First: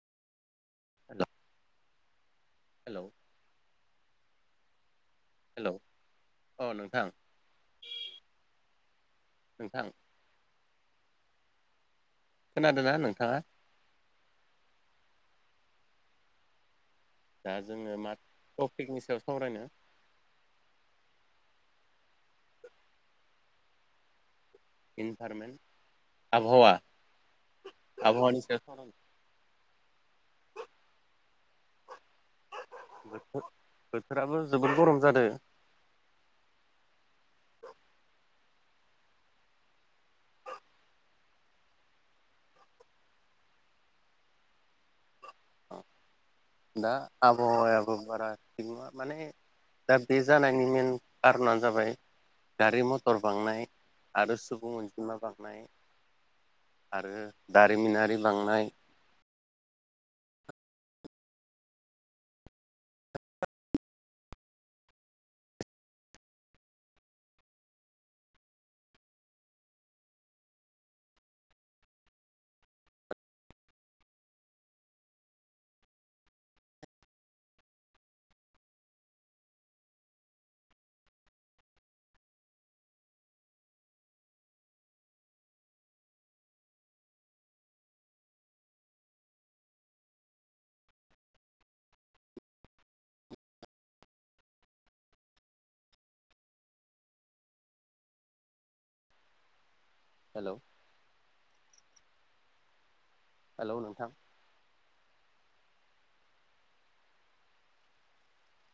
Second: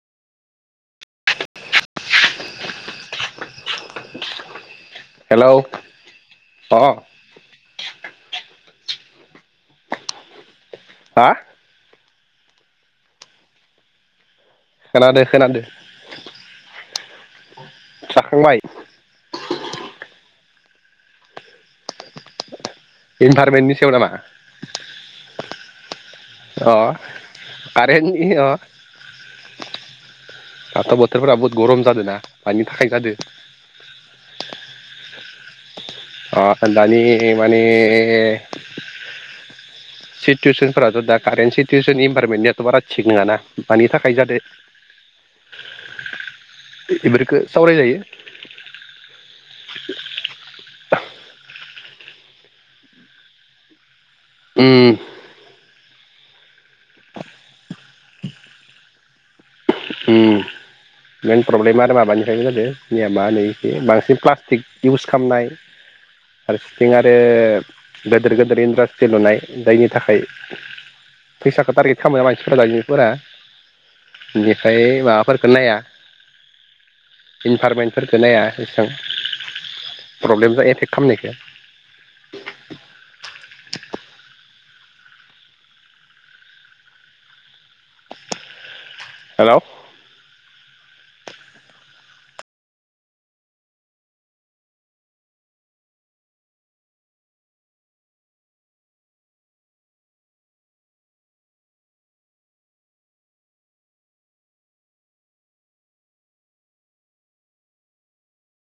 हेल' [inaudible] hello अ नोंथां नोंथां हा खोनादोंना नोंथाङा खोनादो खोनादो दा जोङो मा जाखांबाय टपिकनि सायाव सावरायनो इनभारमेन्टनि सायाव नामा आबहावा अ कारेन्टनि आबहावानि अ सायाव स दाथ' बोथोरफोरा बुहुत गरम जादोना मानि थाखाय जादो बोथोराबो जोबोद गरम जादों [inaudible] ओह दानि माने सिटुवेसन फोरथ' दा कारेन्ट सिटुवेसन इनभारमेन्टनियाथ' बारा थिग नङाना मानि थाखाय जादों दा आबहावायाबो सावरायजायो बारा थिग नङा माने दा बे जानायनि मेन कारन जाबाय गारि मटर बांनाय आरो उम सुबुं अनजिमा बांनाय आरो दारिमिनारि बांनाय मइन प्रब्लेमा आरो माबानिफ्रायनो जादों जोंनिया मा होनो बांसिन प्लास्टिक इउस खालामनाय फारसेथिं आरो गोदिर गोेदेर इन्डास्ट्रि लुनाय जायनि थाखाय फैसाखौ टारगेट खालाम मानसिफोरा दायजोमफोरा बेनिफ्राय माबाफोरखौ नाया इनभारमेन्टफोरखौ नाया एसेबां प्रब्लेमजों एटेक खालामनायखौ हेलौ हेलौ हेलौ नोंथां